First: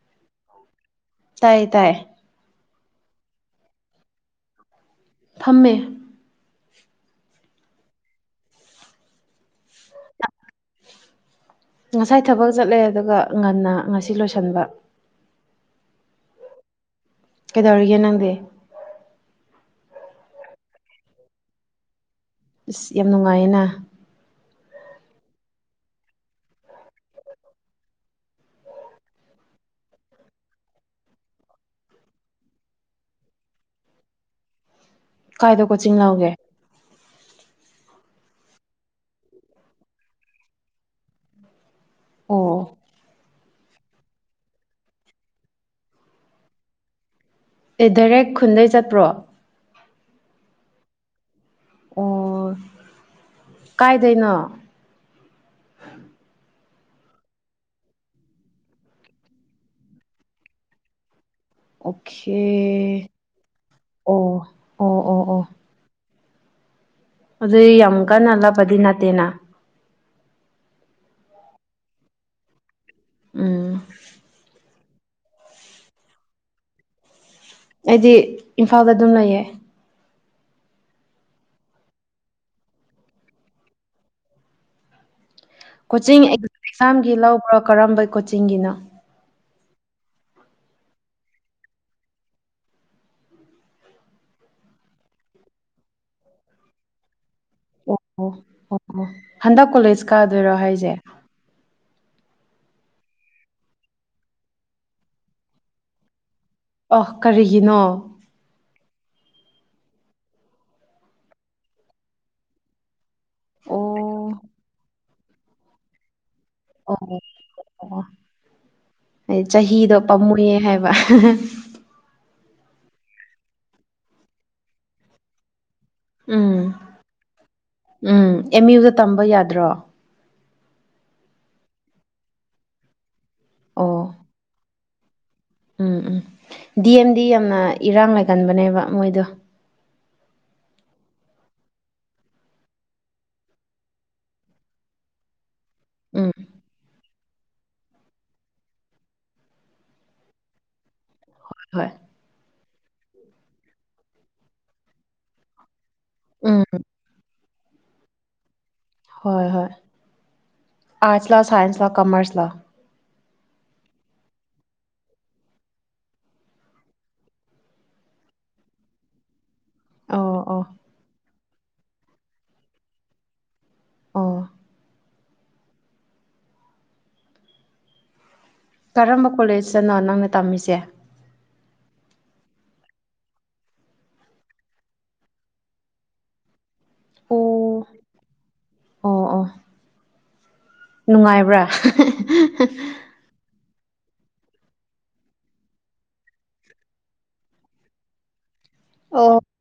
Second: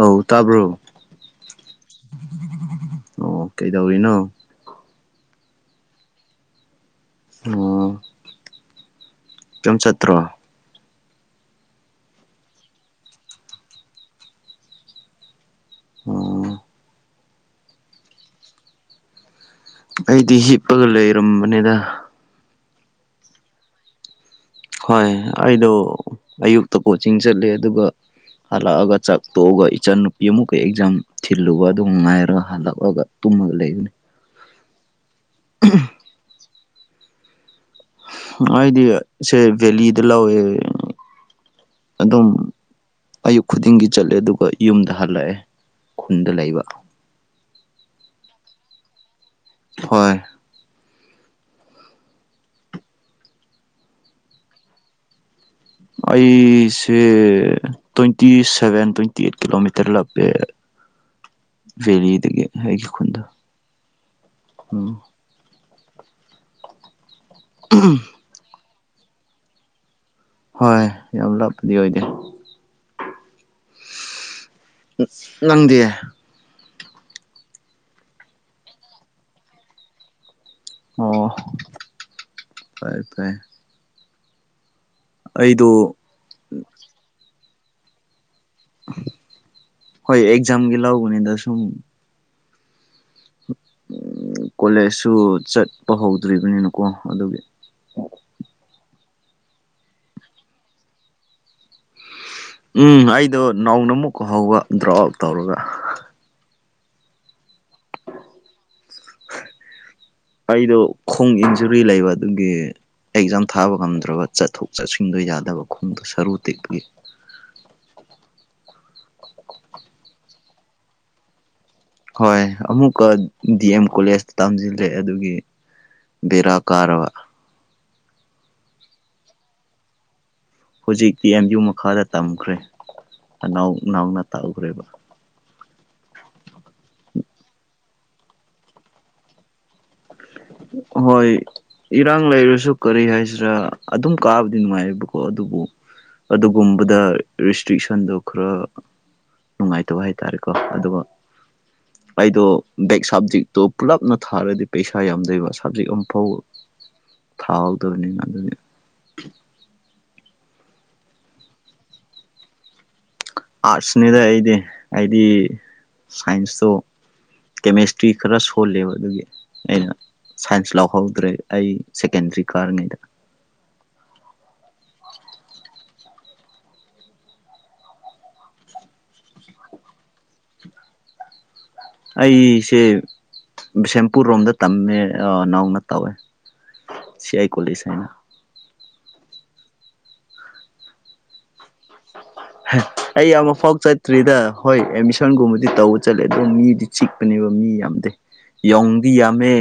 ꯑꯧ ꯇꯥꯕ꯭ꯔꯣ ꯇꯥꯏꯌꯦ ꯇꯥꯏꯌꯦ ꯑꯣ ꯀꯩꯗꯧꯔꯤꯅꯣ ꯐꯝꯃꯦ ꯑꯣ ꯀꯩꯝ ꯆꯠꯇ꯭ꯔꯣ ꯉꯁꯥꯏ ꯊꯕꯛ ꯆꯠꯂꯦ ꯑꯗꯨꯒ ꯉꯟꯅ ꯉꯁꯤ ꯂꯣꯏꯁꯤꯟꯕ ꯎꯝ ꯀꯩꯗꯧꯔꯤꯒꯦ ꯅꯪꯗꯤ ꯑꯩꯗꯤ ꯍꯤꯞꯄꯒ ꯂꯩꯔꯝꯕꯅꯤꯗ ꯑꯁ ꯌꯥꯝ ꯅꯨꯡꯉꯥꯏꯌꯦꯅ ꯍꯣꯏ ꯑꯩꯗꯣ ꯑꯌꯨꯛꯇ ꯀꯣꯆꯤꯡ ꯆꯠꯂꯦ ꯑꯗꯨꯒ ꯍꯜꯂꯛꯑꯒ ꯆꯥꯛ ꯇꯣꯛꯑꯒ ꯏꯆꯟꯅꯨꯄꯤ ꯑꯃꯨꯛꯀ ꯑꯦꯛꯖꯥꯝ ꯊꯤꯜꯂꯨꯕ ꯑꯗꯨ ꯉꯥꯏꯔꯒ ꯍꯜꯂꯛꯑꯒ ꯇꯨꯝꯃꯒ ꯂꯩꯕꯅ‌ꯦ ꯀꯥꯏꯗ ꯀꯣꯆꯤꯡ ꯌꯥꯎꯒꯦ ꯑꯩꯗꯤ ꯁꯦ ꯚꯦꯂꯤꯗ ꯂꯧꯋꯦ ꯑꯗꯨꯝ ꯑꯣ ꯑꯌꯨꯛ ꯈꯨꯗꯤꯡꯒꯤ ꯆꯠꯂꯦ ꯑꯗꯨꯒ ꯌꯨꯝꯗ ꯍꯜꯂꯛꯑꯦ ꯈꯨꯟꯗ ꯂꯩꯕ ꯑꯦ ꯗꯥꯏꯔꯦꯛ ꯈꯨꯟꯗꯩ ꯆꯠꯄ꯭ꯔꯣ ꯍꯣꯏ ꯑꯣ ꯀꯥꯏꯗꯩꯅꯣ ꯑꯩꯁꯦ twenty seven twenty eight kilometre ꯂꯥꯞꯄꯦ ꯚꯦꯂꯤꯗꯒꯤ ꯑꯩꯒꯤ ꯑꯣꯈ‌ꯦ ꯈꯨꯟꯗꯣ ꯑꯣ ꯎꯝ ꯑꯣ ꯑꯣ ꯑꯣ ꯑꯗꯨ ꯌꯥꯝ ꯀꯟꯅ ꯂꯥꯞꯄꯗꯤ ꯅꯠꯇꯦꯅ ꯍꯣꯏ ꯌꯥꯝ ꯂꯥꯞꯄꯗꯤ ꯑꯣꯏꯗꯦ ꯎꯝ ꯎꯪ ꯅꯪꯗꯤ ꯑꯩꯗꯤ ꯏꯝꯐꯥꯜꯗ ꯑꯗꯨꯝ ꯂꯩꯌꯦ ꯑꯣ ꯐꯩꯏ ꯐꯩꯏ ꯑꯩꯗꯣ ꯀꯣꯆꯤꯡ ꯑꯦꯛꯖꯥꯝꯒꯤ ꯂꯧꯕ꯭ꯔꯣ ꯀꯔꯝꯕ ꯀꯣꯆꯤꯡꯒꯤꯅꯣ ꯍꯣꯏ ꯑꯦꯛꯖꯥꯝꯒꯤ ꯂꯧꯕꯅꯤꯗ ꯁꯨꯝ ꯀꯣꯂꯦꯖꯁꯨ ꯆꯠꯄ ꯍꯧꯗ꯭ꯔꯤꯕꯅꯤꯅꯀꯣ ꯑꯗꯨꯒꯤ ꯑꯣ ꯑꯣ ꯑꯣ ꯑꯣ ꯍꯟꯗꯛ ꯀꯣꯂꯦꯖ ꯀꯥꯗꯣꯏꯔꯣ ꯍꯥꯏꯁꯦ ꯎꯝ ꯑꯩꯗꯣ ꯅꯧꯅ ꯑꯃꯨꯛꯀ ꯍꯧꯕ ꯗ꯭ꯔꯣꯞ ꯑꯥꯎꯠ ꯇꯧꯔꯒ ꯑꯍ ꯀꯔꯤꯒꯤꯅꯣ ꯑꯩꯗꯣ ꯈꯣꯡ ꯏꯟꯖꯨꯔꯤ ꯂꯩꯕ ꯑꯗꯨꯒꯤ ꯑꯦꯛꯖꯥꯝ ꯊꯥꯕ ꯉꯝꯗ꯭ꯔꯕ ꯑꯣ ꯆꯠꯊꯣꯛ ꯆꯠꯁꯤꯟꯗꯣ ꯌꯥꯗꯕ ꯈꯣꯡꯗꯣ ꯁꯔꯨ ꯇꯦꯛꯒꯤ ꯑꯣ ꯑꯩ ꯆꯍꯤꯗꯣ ꯄꯥꯝꯃꯨꯌꯦ ꯍꯥꯏꯕ ꯍꯣꯏ ꯑꯃꯨꯛꯀ ꯗꯤ ꯑꯦꯝ ꯀꯣꯂꯦꯖꯇ ꯇꯝꯖꯤꯜꯂ‌ꯦ ꯑꯗꯨꯒꯤ ꯕꯦꯔꯥ ꯎꯝ ꯀꯥꯔꯕ ꯎꯝ ꯑꯦꯝ ꯌꯨꯗ ꯇꯝꯕ ꯌꯥꯗ꯭ꯔꯣ ꯍꯧꯖꯤꯛꯇꯤ ꯑꯦꯝ ꯌꯨ ꯃꯈꯥꯗ ꯇꯝꯈ꯭ꯔꯦ ꯑꯅꯥꯎ ꯑꯣ ꯅꯥꯎꯅ ꯇꯧꯈ꯭ꯔꯦꯕ ꯎꯝ ꯎꯝ ꯗꯤ ꯑꯦꯝꯗꯤ ꯌꯥꯝꯅ ꯏꯔꯥꯡ ꯂꯩꯒꯟꯕꯅꯦꯕ ꯃꯣꯏꯗꯣ ꯍꯣꯏ ꯏꯔꯥꯡ ꯂꯩꯔꯖꯨ ꯀꯔꯤ ꯍꯥꯏꯁꯤꯔꯥ ꯑꯗꯨꯝ ꯀꯥꯕꯗꯤ ꯅꯨꯡꯉꯥꯏꯌꯦꯕꯀꯣ ꯑꯗꯨꯕꯨ ꯎꯝ ꯑꯗꯨꯒꯨꯝꯕꯗ ꯔꯤꯁ ꯏꯁꯇ꯭ꯔꯤꯛꯁꯟꯗꯣ ꯈꯔ ꯅꯨꯡꯉꯥꯏꯇꯕ ꯍꯥꯏꯇꯥꯔꯦꯀꯣ ꯑꯗꯨꯒ ꯍꯣꯏ ꯑꯩꯗꯣ ꯕꯦꯛ ꯁꯕꯖꯦꯛꯇꯣ ꯄꯨꯜꯂꯞꯅ ꯊꯥꯔꯗꯤ ꯄꯩꯁꯥ ꯌꯥꯝ ꯂꯩꯕ ꯁꯕꯖꯦꯛ ꯑꯃ ꯐꯧ ꯎꯝ ꯊꯥꯍꯧꯗꯕꯅꯤꯅ ꯑꯗꯨꯅꯤ ꯍꯣꯏ ꯍꯣꯏ ꯑꯔꯠꯁ ꯂꯑꯣ ꯁꯥꯏꯟꯁ ꯂ ꯀꯃꯔꯁ ꯂꯥꯛ ꯑꯥꯔꯠꯁꯅꯤꯗ ꯑꯩꯗꯤ ꯑꯩꯗꯤ ꯁꯥꯏꯟꯁꯇꯣ ꯀꯦꯃꯦꯁꯇ꯭ꯔꯤ ꯈꯔ ꯁꯣꯜꯂꯦꯕ ꯑꯗꯨꯒꯤ ꯑꯩꯅ ꯑꯣ ꯑꯣ ꯁꯥꯏꯟꯁ ꯂꯥꯎꯍꯧꯗ꯭ꯔꯦ ꯑꯩ ꯁꯦꯀꯦꯟꯗ꯭ꯔꯤ ꯀꯥꯔꯤꯉꯩꯗ ꯑꯣꯥ ꯀꯔꯝꯕ ꯀꯣꯂꯦꯖꯇꯅꯣ ꯅꯪꯅ ꯇꯝꯃꯤꯁꯦ ꯑꯩꯁꯦ ꯕꯤꯁꯦꯝꯄꯨꯔ ꯔꯣꯝꯗ ꯇꯝꯃꯦ ꯅꯧꯅ ꯇꯧꯋꯦ ꯑꯣ ꯁꯤꯌꯥꯥꯏ ꯀꯂꯤꯁꯥꯏꯅ ꯑꯣ ꯑꯣ ꯅꯨꯡꯉꯥꯏꯕ꯭ꯔꯥ [inaudible] ꯑꯩ ꯑꯃ ꯐꯥꯎ ꯆꯠꯇ꯭ꯔꯤꯗ ꯍꯣꯏ ꯑꯦꯗꯃꯤꯁꯟꯒꯨꯝꯕꯗꯤ ꯇꯧꯕ ꯆꯠꯂꯦ ꯑꯗꯨꯗꯣ ꯃꯤꯗꯤ ꯆꯤꯛꯄꯅꯦꯕ ꯃꯤ ꯌꯥꯝꯗꯦ ꯌꯥꯎꯗꯤ ꯑꯣ ꯌꯥꯝꯃꯦ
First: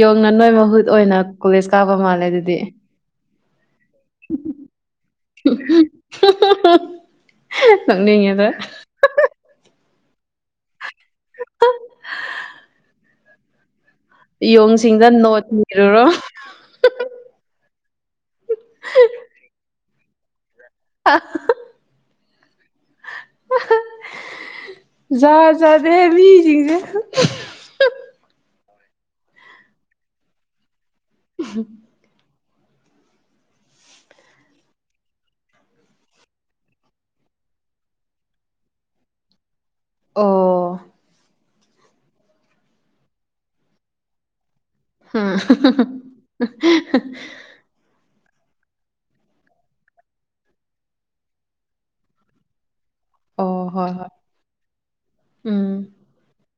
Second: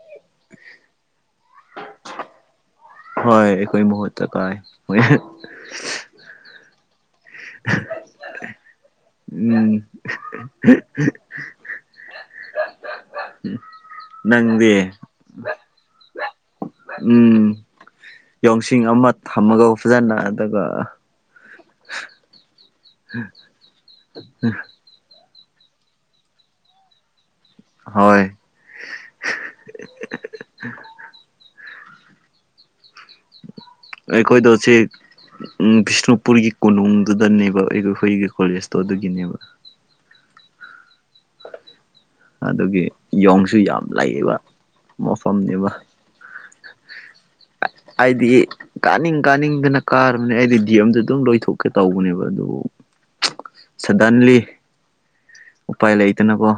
ꯌꯣꯡꯅ ꯅꯣꯏ ꯃꯍꯨꯠ ꯑꯣꯏꯅ ꯀꯣꯂꯦꯖ ꯀꯥꯕ ꯃꯥꯜꯂꯦ ꯑꯗꯨꯗꯤ ꯍꯣꯏ ꯑꯩꯈꯣꯏ ꯃꯍꯨꯠꯇ ꯀꯥꯏ ꯍꯣꯏ ꯁꯝꯉ ꯑꯗ ꯎꯝ ꯅꯪꯗꯤ ꯌꯣꯡ ꯁꯤꯡꯗ ꯅꯣꯠ ꯏꯔꯨꯔꯣ ꯎꯝ ꯌꯥꯣꯡꯁꯤꯡ ꯑꯃ ꯊꯝꯃꯒ ꯐꯖꯅ ꯑꯗꯨꯒ ꯑ [unintelligible] ꯌꯥꯗꯦꯦ ꯃꯤ ꯆꯤꯡꯁꯦ ꯍꯣꯏ ꯎ ꯑꯩꯈꯣꯏꯗ ꯁꯤ ꯎꯝ ꯕꯤꯁꯅꯨꯄꯨꯔꯒꯤ ꯀꯣꯅꯨꯡꯗꯨꯗꯅꯦꯕ ꯑꯩ ꯑꯩꯈꯣꯏꯒꯤ ꯀꯣꯂꯦꯖꯇꯣ ꯑꯗꯨꯒꯤꯅꯦꯕ ꯑꯣ ꯑꯗꯨꯗꯒꯤ ꯌꯣꯡꯁꯨ ꯌꯥꯝ ꯂꯩꯌꯦꯕ ꯃꯐꯝꯅꯦꯕ ꯑ ꯑꯩꯗꯤꯒꯤ ꯀꯥꯅꯤꯡ ꯀꯥꯅꯤꯡꯗꯅ ꯀꯥꯔꯕꯅꯦ ꯑꯩꯗꯤ ꯗꯤ ꯑꯦꯝꯗ ꯑꯗꯨꯝ ꯂꯣꯏꯊꯣꯛꯀꯦ ꯇꯧꯕꯅꯦꯕ ꯑꯗꯨꯕꯨ ꯑꯣ ꯍꯣꯏ ꯍꯣꯏ ꯁꯥꯗꯥꯟꯂꯤ ꯎꯝ ꯎꯄꯥꯏ ꯂꯩꯗꯅꯀꯣ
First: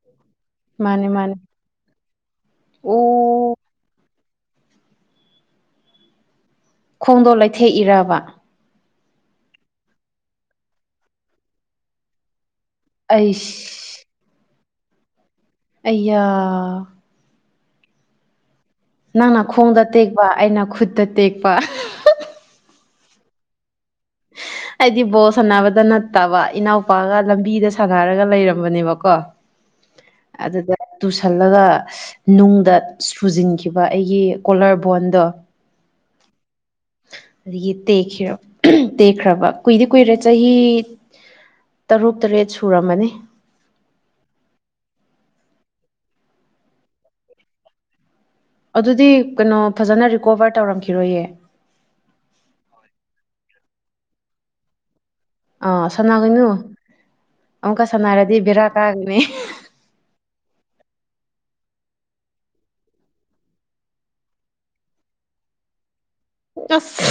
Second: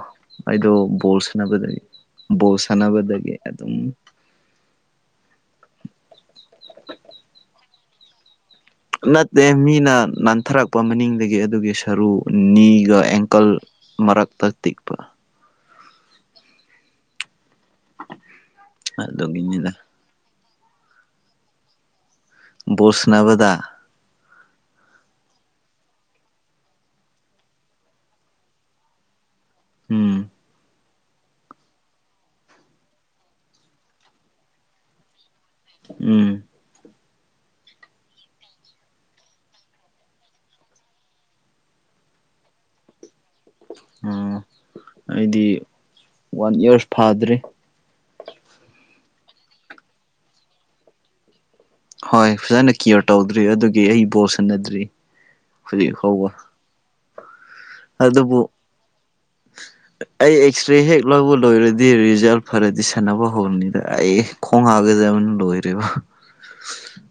ꯑꯩꯗꯣ ꯃꯥꯅꯦ ꯕꯣꯜ ꯃꯥꯅꯦ ꯁꯥꯟꯅꯕꯗꯒꯤ ꯕꯣꯜ ꯁꯥꯟꯅꯕꯗꯒꯤ ꯑꯣ ꯑꯗꯨꯝ ꯈꯣꯡꯗꯣꯜ ꯂꯩꯊꯦꯛ ꯏꯔꯕ ꯅꯠꯇꯦ ꯃꯤꯅ ꯅꯥꯟꯊꯔꯛꯄ ꯃꯅꯤꯡꯗꯒꯤ ꯑꯗꯨꯒꯤ ꯁꯔꯨ ꯅꯤꯒ ꯑꯦꯡꯀꯜ ꯑꯩꯁ ꯃꯔꯛꯇꯛꯇ ꯇꯤꯛꯄ ꯑꯌꯥ ꯅꯪꯅ ꯑꯗꯨꯒꯤꯅꯤꯗ ꯈꯣꯡꯗ ꯇꯦꯛꯄ ꯑꯩꯅ ꯈꯨꯠꯇ ꯇꯦꯛꯄ ꯕꯣꯁꯅꯅꯕꯗꯗꯥ ꯎ ꯍꯥꯏꯗꯤ ꯕꯣꯜ ꯁꯥꯟꯅꯕꯗ ꯅꯠꯇꯕ ꯏꯅꯥꯎꯄꯥꯒ ꯂꯝꯕꯤꯗ ꯁꯥꯟꯅꯔꯒ ꯂꯩꯔꯝꯕꯅꯦꯕꯀꯣ ꯎꯝ ꯑꯗꯨꯗ ꯇꯨꯁꯜꯂꯒ ꯅꯨꯡꯗ ꯁꯨꯖꯤꯟꯈꯤꯕ ꯑꯩꯒꯤ ꯀꯣꯂ ꯕꯣꯟꯗꯣ ꯎꯝ ꯑꯗꯒꯤ ꯇꯦꯛꯔ ꯇꯦꯛꯈ꯭ꯔꯕ ꯀꯨꯏꯗꯤ ꯀꯨꯏꯔꯦ ꯆꯍꯤ ꯇꯔꯨꯛ ꯇꯔꯦꯠ ꯁꯨꯔꯝꯃꯅꯤ ꯎ ꯑꯩꯗꯤ ꯋꯥꯟ ꯏꯌꯥꯔꯁ ꯐꯥꯗ꯭ꯔꯤ ꯑꯗꯨꯗꯤ ꯀꯩꯅꯣ ꯐꯖꯅ ꯔꯤꯀꯣꯕꯔ ꯇꯧꯔꯝꯈꯤꯔꯣꯏꯌꯦ ꯍꯣꯏ ꯐꯖꯅ ꯀꯤꯌꯔ ꯇꯧꯗ꯭ꯔꯤ ꯑꯗꯨꯒꯤ ꯑꯩ ꯕꯣꯜ ꯁꯟꯅꯗ꯭ꯔꯤ ꯑꯥ ꯁꯥꯟꯅꯈꯣꯏꯅꯨ ꯑꯃꯨꯛꯀ ꯁꯥꯟꯅꯔꯗꯤ ꯑꯗꯨꯕꯨ ꯕꯦꯔꯥ ꯀꯥꯒꯣꯏꯅꯦ ꯑꯩ ꯑꯦꯛꯁ ꯔꯦ ꯍꯦꯛ ꯂꯧꯕ ꯂꯣꯏꯔꯗꯤ ꯔꯤꯖꯜ ꯐꯔꯗꯤ ꯁꯥꯟꯅꯕ ꯍꯅꯤꯗ ꯑꯩ ꯈꯣꯡ ꯍꯥꯒꯖꯕꯅꯤ ꯂꯣꯏꯔꯔꯤꯕ ꯑꯁ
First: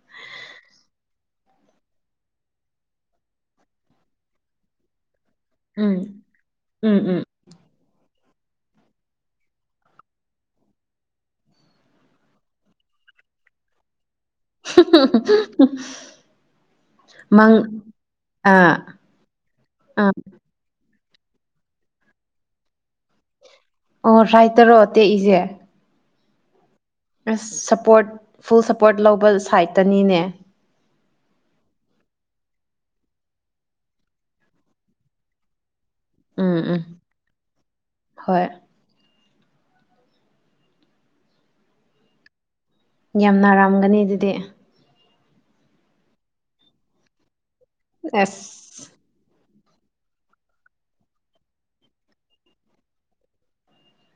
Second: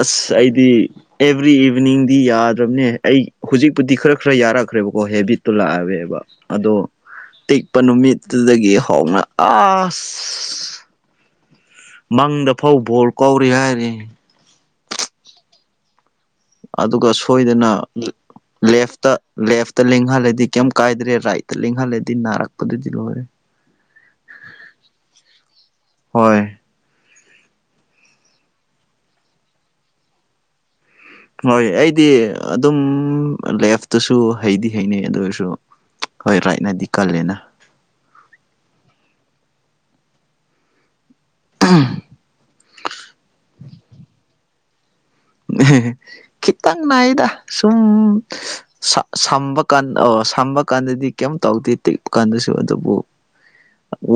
ꯑꯁ ꯑꯩꯗꯤ ꯑꯦꯚ꯭ꯔꯤ ꯏꯚꯤꯅꯤꯡꯗꯤ ꯌꯥꯗ꯭ꯔꯕꯅꯦ ꯑꯩ ꯍꯧꯖꯤꯛꯄꯨꯗꯤ ꯈꯔ ꯈꯔ ꯌꯥꯔꯛꯈ꯭ꯔꯦꯕꯀꯣ ꯍꯦꯕꯤꯠ ꯇꯨ ꯎꯝ ꯂꯥꯛꯑꯕꯕ ꯑꯗꯣ ꯎꯝ ꯎꯝ ꯇꯤꯛ ꯂ ꯅꯨꯃꯤꯠꯇꯨꯗꯒꯤ ꯍꯧꯅ ꯑꯁ ꯃꯪꯗ ꯐꯧ ꯕꯣꯜ ꯀꯧꯔꯤ ꯍꯥꯏꯔꯦ [unintelligible] ꯑꯗꯨꯒ ꯃꯪ ꯁꯣꯏꯗꯅ ꯑꯥ ꯂꯦꯐꯇ ꯂꯦꯐꯇ ꯑꯥ ꯂꯦꯡꯍꯜꯂꯗꯤ ꯀꯩꯝ ꯀꯥꯏꯗ꯭ꯔꯦ ꯔꯥꯏꯠꯇ ꯂꯦꯡꯍꯜꯂꯗꯤ ꯅꯥꯔꯛꯄꯗꯨꯗꯤ ꯂꯣꯏꯔꯦ ꯑꯣ ꯐꯥꯏ ꯇꯔꯛꯑꯣ ꯇꯦꯛꯏꯁꯦ ꯍꯣꯏ ꯑꯁ ꯁꯞꯄꯣꯔꯠ ꯐꯨꯜ ꯁꯞꯄꯣꯔꯠ ꯂꯧꯕ ꯁꯥꯏꯠꯇꯅꯤꯅꯦ ꯍꯣꯏ ꯑꯩꯗꯤ ꯑꯗꯨꯝ ꯂꯦꯐꯇꯁꯨ ꯍꯩꯗꯤ ꯍꯩꯅꯩ ꯑꯗꯨ ꯑꯣꯏꯔꯁꯨ ꯍꯣꯏ ꯎꯝ ꯎꯝ ꯔꯥꯏꯠꯅꯗꯤ ꯀꯜꯂꯦꯅ ꯍꯣꯏ ꯎꯝ ꯌꯥꯝ ꯅꯥꯔꯥꯝꯒꯅꯤ ꯑꯗꯨꯗꯤ ꯑꯦꯍꯦꯍꯦ ꯈꯤꯇꯪ ꯅꯥꯏꯌꯦꯗ ꯁꯨꯝ ꯑꯁ ꯁꯥ ꯁꯥꯝꯕ ꯀꯥꯟ ꯑꯣ ꯁꯥꯝꯕ ꯀꯥꯟꯗꯗꯤ ꯀꯩꯝ ꯇꯧꯗꯦ ꯇꯦꯛꯄ ꯀꯥꯟꯗꯁꯨ ꯑꯗꯨꯕꯨ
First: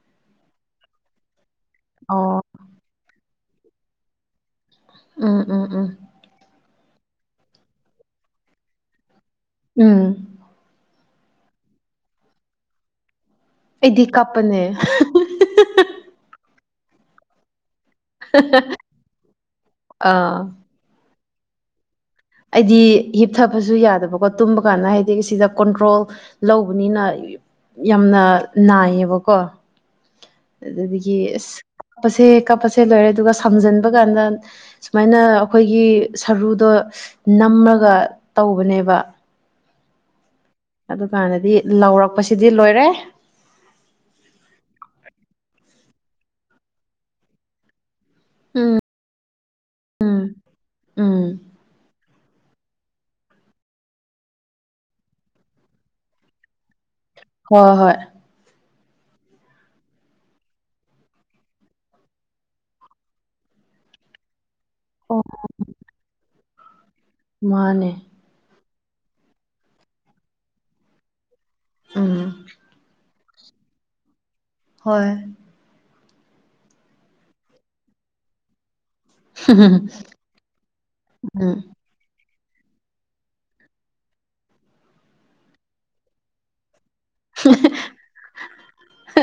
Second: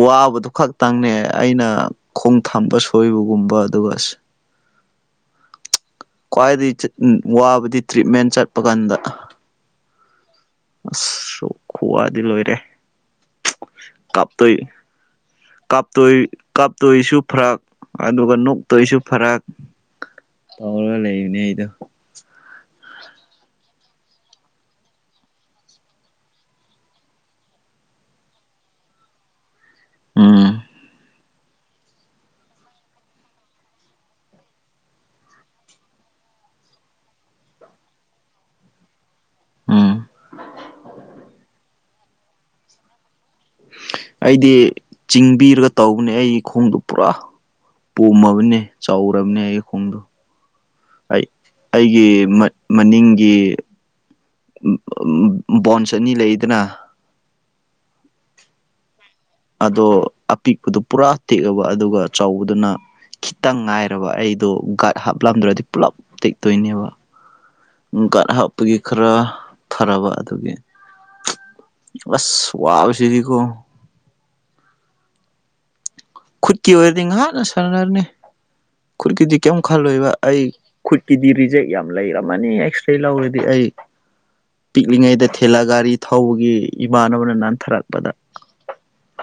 ꯋꯥꯕꯗꯨ ꯈꯛꯇꯪꯅꯦ ꯑꯩꯅ ꯑꯣ ꯈꯣꯡ ꯊꯝꯕ ꯁꯣꯏꯕꯒꯨꯝꯕ ꯑꯗꯨꯒ ꯎꯝ ꯎꯝ ꯎꯝ ꯈ꯭ꯋꯥꯏꯗꯒꯤ ꯋꯥꯕꯗꯤ ꯇ꯭ꯔꯤꯠꯃꯦꯟ ꯆꯠꯄ ꯀꯥꯟꯗ ꯎꯝ ꯑꯁ ꯈꯨꯋꯥꯗꯤ ꯂꯣꯏꯔꯦ ꯑꯩꯗꯤ ꯀꯥꯞꯇꯣꯏ ꯀꯥꯞꯄꯅꯦ ꯀꯥꯞꯇꯣꯏ ꯀꯥꯞꯇꯣꯏꯁꯨ ꯐꯔꯛ ꯑꯗꯨꯒ ꯅꯣꯛꯇꯣꯏꯁꯨ ꯐꯔꯛ ꯑꯥ ꯑꯔ ꯂꯩ ꯏꯅꯦ ꯑꯩꯗ ꯍꯥꯏꯗꯤ ꯍꯤꯞꯊꯕꯁꯨ ꯌꯥꯗꯕꯀꯣ ꯇꯨꯝꯕ ꯀꯥꯟꯗ ꯍꯥꯏꯗꯤ ꯁꯤꯗ ꯀꯣꯟꯇ꯭ꯔꯣꯜ ꯂꯧꯕꯅꯤꯅ ꯌꯥꯝꯅ ꯅꯥꯏꯌꯦꯕꯀꯣ ꯎꯝ ꯑꯗꯨꯗꯒꯤ ꯑꯁ ꯀꯥꯞꯄꯁꯦ ꯀꯥꯞꯄꯁꯦ ꯂꯣꯏꯔꯦ ꯑꯗꯨꯒ ꯁꯝꯖꯟꯕ ꯀꯥꯟꯗ ꯁꯨꯃꯥꯏꯅ ꯑꯩꯈꯣꯏꯒꯤ ꯁꯔꯨꯗꯣ ꯅꯝꯃꯒ ꯇꯧꯕꯅꯦꯕ ꯎꯝ ꯑꯗꯨꯀꯥꯟꯗꯗꯤ ꯂꯥꯎꯔꯛꯄꯁꯤꯗꯤ ꯂꯣꯏꯔꯦ ꯑꯩꯗꯤ ꯆꯤꯡꯕꯤꯔꯒ ꯇꯧꯕꯅꯦ ꯑꯩ ꯈꯣꯡꯗꯣ ꯄꯨꯔꯥ ꯄꯣꯝꯃꯕꯅꯦ ꯎꯝ ꯆꯥꯎꯔꯝꯅꯦ ꯑꯩꯒꯤ ꯈꯣꯡꯗꯣ ꯎꯝ ꯑꯩ ꯑꯩꯒꯤ ꯃ ꯃꯅꯤꯡꯒꯤ ꯕꯣꯟꯁ ꯑꯅꯤ ꯂꯩꯗꯅ ꯍꯣ ꯍꯣꯏ ꯑꯗꯣ ꯑꯄꯤꯛꯄꯗꯣ ꯄꯨꯔꯥ ꯇꯦꯛꯑꯕ ꯑꯗꯨꯒ ꯆꯥꯎꯕꯗꯨꯅ ꯈꯤꯇꯪ ꯉꯥꯏꯔꯕ ꯑꯩꯗꯣ ꯒꯥꯗ ꯑꯣ ꯍꯥꯞꯂꯝꯗ꯭ꯔꯗꯤ ꯄꯨꯂꯞ ꯇꯦꯛꯇꯣꯏꯅꯦꯕ ꯃꯥꯅꯦ ꯀꯥꯔ ꯍꯞꯄꯒꯤ ꯈꯔ ꯐꯔꯕ ꯑꯗꯨꯒꯤ ꯎꯝ ꯑꯥꯁ ꯋꯥꯕꯁꯤꯗꯤꯀꯣ ꯍꯣꯏ ꯈꯨꯠꯀꯤ ꯑꯣꯏꯔꯗꯤ ꯉꯥꯍꯥꯟꯅ ꯁꯥꯟꯅꯔꯅꯤ꯫ ꯈꯨꯠꯀꯤꯗꯤ ꯀꯩꯝ ꯎꯝ ꯈꯜꯂꯣꯏꯕ ꯑꯩ ꯈꯨꯠꯀꯤꯗꯤ ꯔꯤꯖꯦꯛ ꯌꯥꯝ ꯂꯩꯔꯝꯃꯅꯤ ꯑꯦꯛꯁꯔꯦ ꯂꯧꯔꯗꯤ ꯑꯩ ꯄꯤꯛꯂꯤꯉꯩꯗ ꯊꯦꯂꯥ ꯒꯥꯔꯤ ꯊꯧꯕꯒꯤ ꯏꯃꯥꯟꯅꯕꯅ ꯅꯥꯟꯊꯔꯛꯄꯗ ꯍꯥ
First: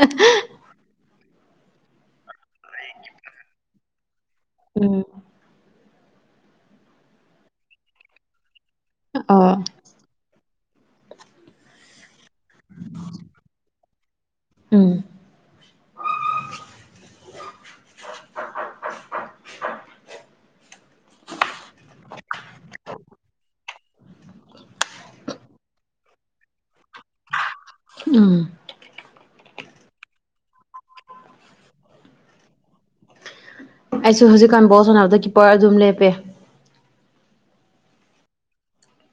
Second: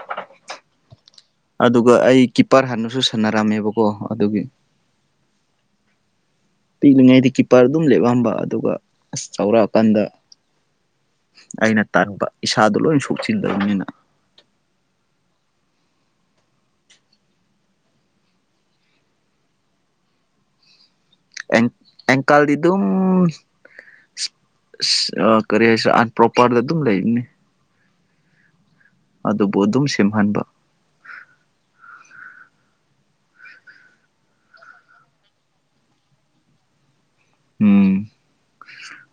ꯑꯗꯨꯒ ꯑꯩ ꯀꯤꯞꯄꯔ ꯍꯥꯟꯅꯁꯨ ꯁꯥꯟꯅꯔꯝꯃꯦꯕꯀꯣ ꯑꯗꯨꯒꯤ ꯎꯝ ꯄꯤꯛꯂꯤꯉꯩꯗꯤ ꯀꯤꯞꯄꯔ ꯑꯗꯨꯝ ꯂꯦꯞꯑꯝꯕ ꯑꯗꯨꯒ ꯑꯁ ꯑ ꯆꯥꯎꯔꯑꯀꯥꯟꯗ ꯑꯩꯅ ꯇꯥꯔꯨꯕ ꯏꯁꯥꯗꯣ ꯂꯣꯏ ꯁꯣꯛꯆꯤꯟꯗꯧꯔꯤꯃꯤꯅ ꯎꯝ ꯑꯦꯡ ꯑꯦꯡꯀꯜꯗꯤ ꯗꯨꯝ ꯑꯥ ꯀꯔꯤ ꯍꯥꯏꯁꯦ ꯑꯟꯄꯣꯄꯔꯗ ꯗꯨꯝ ꯂꯩꯔꯤꯅꯦ ꯎꯝ ꯑꯗꯨꯕꯨ ꯑꯗꯨꯝ ꯁꯦꯝꯍꯟꯕ ꯑꯩꯁꯨ ꯍꯧꯖꯤꯛꯀꯥꯟ ꯕꯣꯜ ꯁꯅꯕꯗ ꯀꯤꯞꯄꯔ ꯑꯗꯨꯝ ꯂꯦꯞꯄꯦ꯫ ꯎꯝ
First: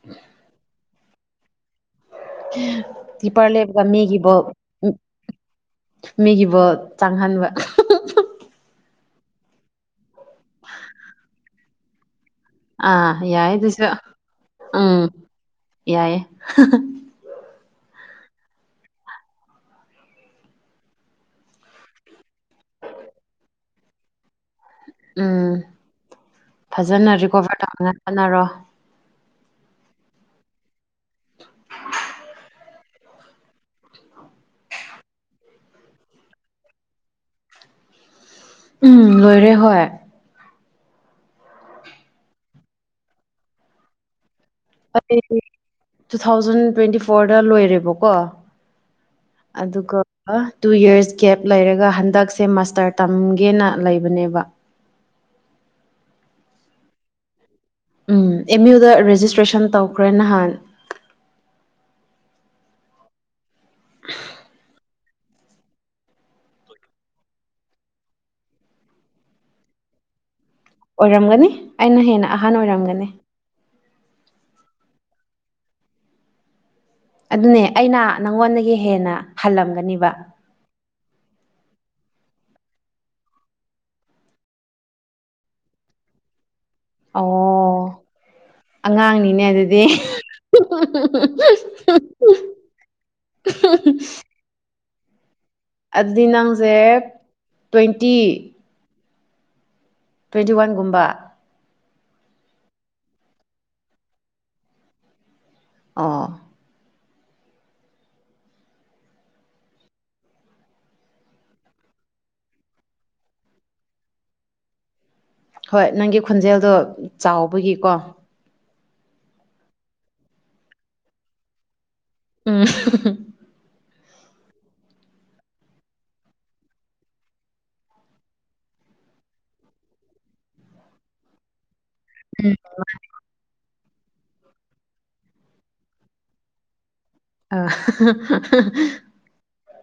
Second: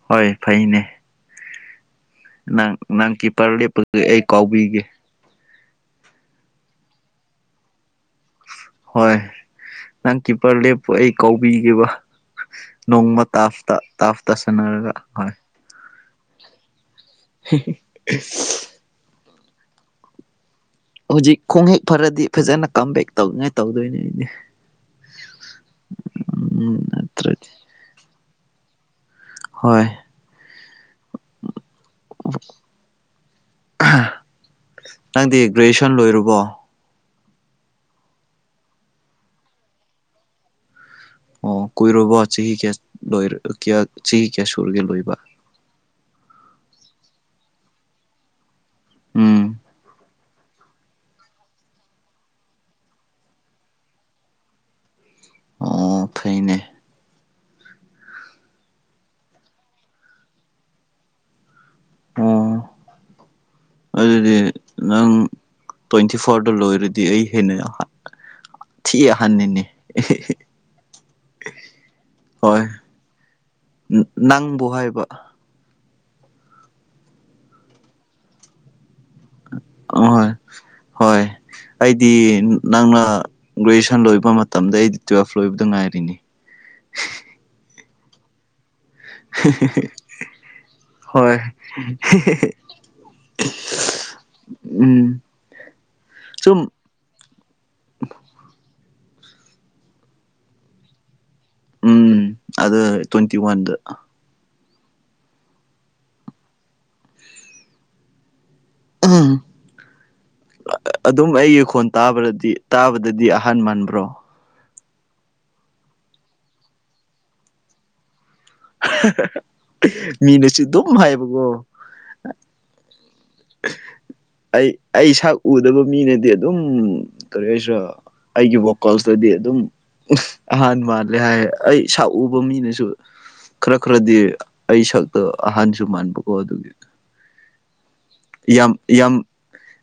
ꯍꯣꯏ ꯐꯩꯅꯦ ꯅꯪ ꯅꯪ ꯀꯤꯄꯔ ꯀꯤꯞꯄꯔ ꯂꯦꯞꯄꯒ ꯂꯦꯞꯄꯒꯤ ꯃꯤꯒꯤ ꯑꯩ ꯕꯣꯜ ꯀꯥꯎꯕꯤꯒꯦ ꯎꯝ ꯃꯤꯒꯤ ꯕꯣꯜ ꯆꯥꯡꯍꯟꯕ ꯍꯣꯏ ꯅꯪ ꯀꯤꯞꯄꯔ ꯂꯦꯞꯄꯨ ꯑꯩ ꯀꯧꯕꯤꯒꯦꯕ ꯑꯥ ꯅꯣꯡꯃ ꯌꯥꯏ ꯇꯥꯞꯇ ꯑꯗꯨꯁꯨ ꯇꯥꯞꯇ ꯁꯟꯅꯔꯒ ꯎꯝ ꯍꯣꯏ ꯌꯥꯏꯌꯦ ꯍꯥꯍꯥ ꯍꯩꯍꯩ ꯍꯧꯖꯤꯛ ꯈꯣꯡ ꯍꯦꯛ ꯐꯔꯗꯤ ꯐꯖꯅ ꯀꯝꯕꯦꯛ ꯇꯧꯅꯤꯡꯉꯥꯏ ꯇꯧꯗꯣꯏꯅꯦ ꯑꯩꯗꯤ ꯎꯝ ꯎꯝ ꯐꯖꯅ ꯅꯠꯇ꯭ꯔꯗꯤ ꯔꯤꯀꯣꯚꯔ ꯇꯧꯅꯉꯥꯏ ꯍꯣꯠꯅꯔꯣ ꯍꯣꯏ ꯅꯪꯗꯤ ꯒ꯭ꯔꯦꯖꯨꯁꯟ ꯂꯣꯏꯔꯕꯣ ꯎꯝ ꯂꯣꯏꯔꯦ ꯍꯣꯏ ꯑꯣ ꯀꯨꯏꯔꯕꯣ ꯆꯍꯤ ꯀꯌꯥ ꯂꯣꯢꯔ ꯀꯌꯥ ꯆꯍꯤ ꯀꯌꯥ ꯁꯨꯔꯒꯦ ꯂꯣꯏꯕ ꯑꯩ ꯇꯨ ꯊꯥꯎꯖꯟ ꯇ꯭ꯋꯦꯟꯇꯤ ꯐꯣꯔꯗ ꯂꯣꯏꯔꯦꯕꯀꯣ ꯎꯝ ꯑꯗꯨꯒ ꯇꯨ ꯌꯔꯁ ꯒꯦꯞ ꯂꯩꯔꯒ ꯍꯟꯗꯛꯁꯦ ꯃꯥꯁꯇꯔ ꯇꯝꯒꯦꯅ ꯂꯩꯕꯅꯦꯕ ꯑꯣ ꯐꯩꯅꯦ ꯎꯝ ꯑꯦꯝ ꯌꯨꯗ ꯔꯦꯖꯤꯁꯇ꯭ꯔꯦꯁꯟ ꯇꯧꯈ꯭ꯔꯦ ꯅꯍꯥꯟ ꯑꯣ 'inaudible' ꯑꯗꯨꯗꯤ ꯅꯪ ꯇꯣꯟꯏꯇꯤ ꯐꯣꯔꯗ ꯂꯣꯏꯔꯗꯤ ꯑꯩ ꯍꯦꯟꯅ ꯊꯤ ꯑꯍꯟꯅꯤꯅꯦ ꯑꯦꯍꯩꯍꯩ ꯑꯣꯏꯔꯝꯒꯅꯤ ꯑꯩꯅ ꯍꯦꯟꯅ ꯑꯍꯟ ꯍꯣꯏ ꯑꯣꯏꯔꯝꯒꯅꯤ ꯅꯪꯕꯨ ꯍꯥꯏꯕ ꯑꯗꯨꯅꯦ ꯑꯩꯅ ꯅꯪꯉꯣꯟꯗꯒꯤ ꯍꯦꯟꯅ ꯍꯜꯂꯝ ꯑꯍꯣꯏ ꯍꯣꯏ ꯑꯩꯗꯤ ꯅꯪꯅ ꯒ꯭ꯔꯦꯖꯨꯑꯦꯁꯟ ꯂꯣꯏꯕ ꯃꯇꯝꯗ ꯑꯩꯗꯤ ꯇꯨꯋꯦꯜꯐ ꯂꯣꯏꯕꯗ ꯉꯥꯏꯔꯤꯅꯤ ꯑꯣ ꯑꯉꯥꯡꯅꯤꯅꯦ ꯑꯗꯨꯗꯤ ꯍꯣꯏ [unintelligible] [unintelligible] ꯎꯝ ꯑꯗꯨꯗꯤ ꯁꯨꯝ ꯅꯪꯁꯦ ꯇꯣꯟꯏꯇꯤ ꯇꯣꯟꯏꯇꯤꯋꯥꯟꯒꯨꯝꯕ ꯎꯝ ꯑꯗ ꯇꯣꯟꯏꯇꯤꯋꯥꯟꯗ ꯑꯣ ꯎꯝ ꯑꯗꯨꯝ ꯑꯩꯒꯤ ꯈꯣꯟ ꯇꯥꯕꯗꯗꯤ ꯇꯥꯕꯗꯗꯤ ꯑꯍꯟ ꯃꯥꯟꯕ꯭ꯔꯣ ꯍꯣꯏ ꯅꯪꯒꯤ ꯈꯣꯟꯖꯦꯜꯗꯣ ꯆꯥꯎꯕꯒꯤꯀꯣ [unintelligible] ꯃꯤꯅꯁꯨ ꯑꯗꯨꯝ ꯍꯥꯏꯌꯦꯕꯀꯣ ꯎꯝ ꯑꯩ ꯑꯩ ꯁꯛ ꯎꯗꯕ ꯃꯤꯅꯗꯤ ꯑꯗꯨꯝ ꯀꯔꯤ ꯍꯥꯏꯁꯤꯔ ꯑꯩꯒꯤ ꯕꯣꯀꯜꯁꯇꯗꯤ ꯑꯗꯨꯝ ꯑꯍꯥꯟ ꯃꯥꯜꯂꯦ ꯍꯥꯏ ꯑꯩ ꯁꯛꯎꯕ ꯃꯤꯅꯁꯨ ꯈꯔ ꯈꯔꯗꯤ ꯑꯩ ꯁꯛꯇꯣ ꯑꯍꯟꯁꯨ ꯃꯥꯟꯕꯀꯣ ꯑꯗꯨꯒꯤ ꯑ ꯌꯥꯝ ꯌꯥꯝ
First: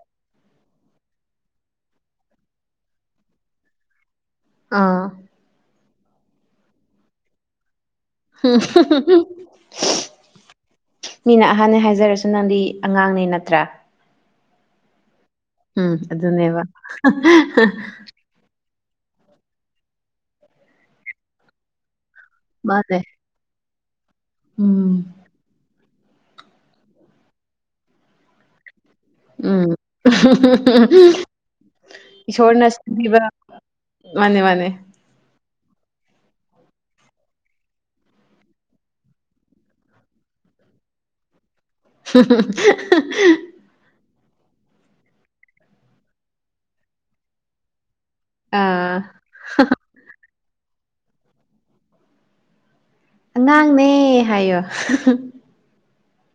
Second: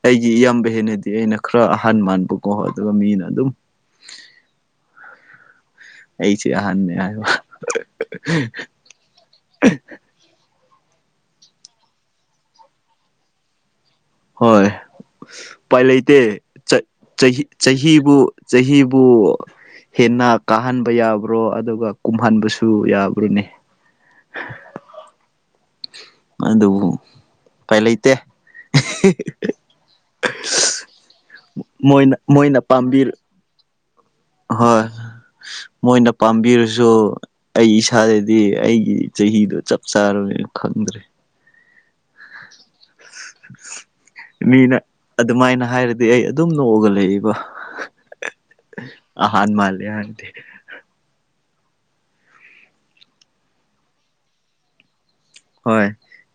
ꯑꯩꯒꯤ ꯏꯌꯥꯝꯕ ꯍꯦꯟꯅꯗꯤ ꯑꯩꯅ ꯈꯔ ꯑꯍꯟ ꯃꯥꯟꯕꯀꯣ ꯑꯗꯨꯒ ꯃꯤꯅ ꯑꯗꯨꯝ ꯑꯥ ꯑꯩꯁꯤ ꯑꯍꯟꯅꯦ ꯍꯥꯏꯕ [unintelligible] ꯃꯤꯅ ꯑꯍꯟꯅꯦ ꯍꯥꯏꯖꯔꯁꯨ ꯅꯪꯗꯤ ꯑꯉꯥꯡꯅꯦ ꯅꯠꯇ꯭ꯔꯥ ꯍꯣꯏ ꯎꯄꯥꯏ ꯎꯝ ꯂꯩꯇꯦ ꯑꯗꯨꯅꯦꯕ ꯆ ꯆꯍꯤ ꯆꯍꯤꯕꯨ ꯆꯍꯤꯕꯨ ꯍꯦꯟꯅ ꯀꯥꯍꯟꯕ ꯌꯥꯕ꯭ꯔꯣ ꯑꯗꯨꯒ ꯀꯨꯝꯍꯟꯕꯁꯨ ꯃꯥꯅꯦ ꯌꯥꯕ꯭ꯔꯣꯅꯦ ꯎꯝ ꯑꯗꯨꯕꯨ ꯎꯄꯥꯏ ꯂꯩꯇꯦ ꯎꯝ [unintelligible] ꯃꯣꯏꯅ ꯃꯣꯏꯅ ꯏꯁꯣꯔꯅ ꯄꯥꯝꯕꯤ ꯁꯤꯟꯕꯤꯕ ꯍꯣꯏ ꯃꯣꯏꯅ ꯄꯥꯝꯕꯤꯔꯁꯨ ꯑꯩ ꯏꯁꯥꯗꯗꯤ ꯑꯩꯒꯤ ꯆꯍꯤꯗꯣ ꯆꯞ ꯆꯥꯔ [unintelligible] ꯈꯪꯗ꯭ꯔꯦ [unintelligible] ꯃꯤꯅ ꯑꯗꯨꯃꯥꯏꯅ ꯍꯥꯏꯔꯗꯤ ꯑꯩ ꯑꯗꯨꯝ ꯅꯣꯛꯑꯒ ꯂꯩꯕ ꯑꯥ ꯑꯍꯥꯟ ꯃꯥꯂꯦ [unintelligible] ꯑꯉꯥꯡꯅꯦ ꯍꯥꯏꯌꯣ ꯍꯣꯏ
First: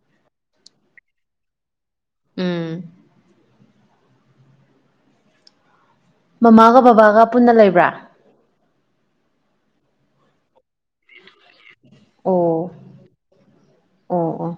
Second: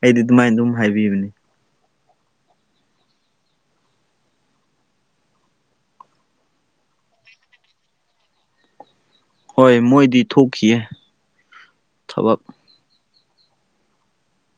ꯑꯩꯗꯤ ꯑꯗꯨꯃꯥꯏꯅ ꯑꯗꯨꯝ ꯍꯥꯏꯕꯤꯕꯅꯤ ꯎꯝ ꯃꯃꯥꯒ ꯕꯕꯥꯒ ꯄꯨꯟꯅ ꯂꯩꯕ꯭ꯔꯥ ꯍꯣꯏ ꯃꯣꯏꯗꯤ ꯊꯣꯛꯈꯤꯌꯦ ꯊꯕꯛ ꯑꯣ ꯑꯣ ꯑꯣ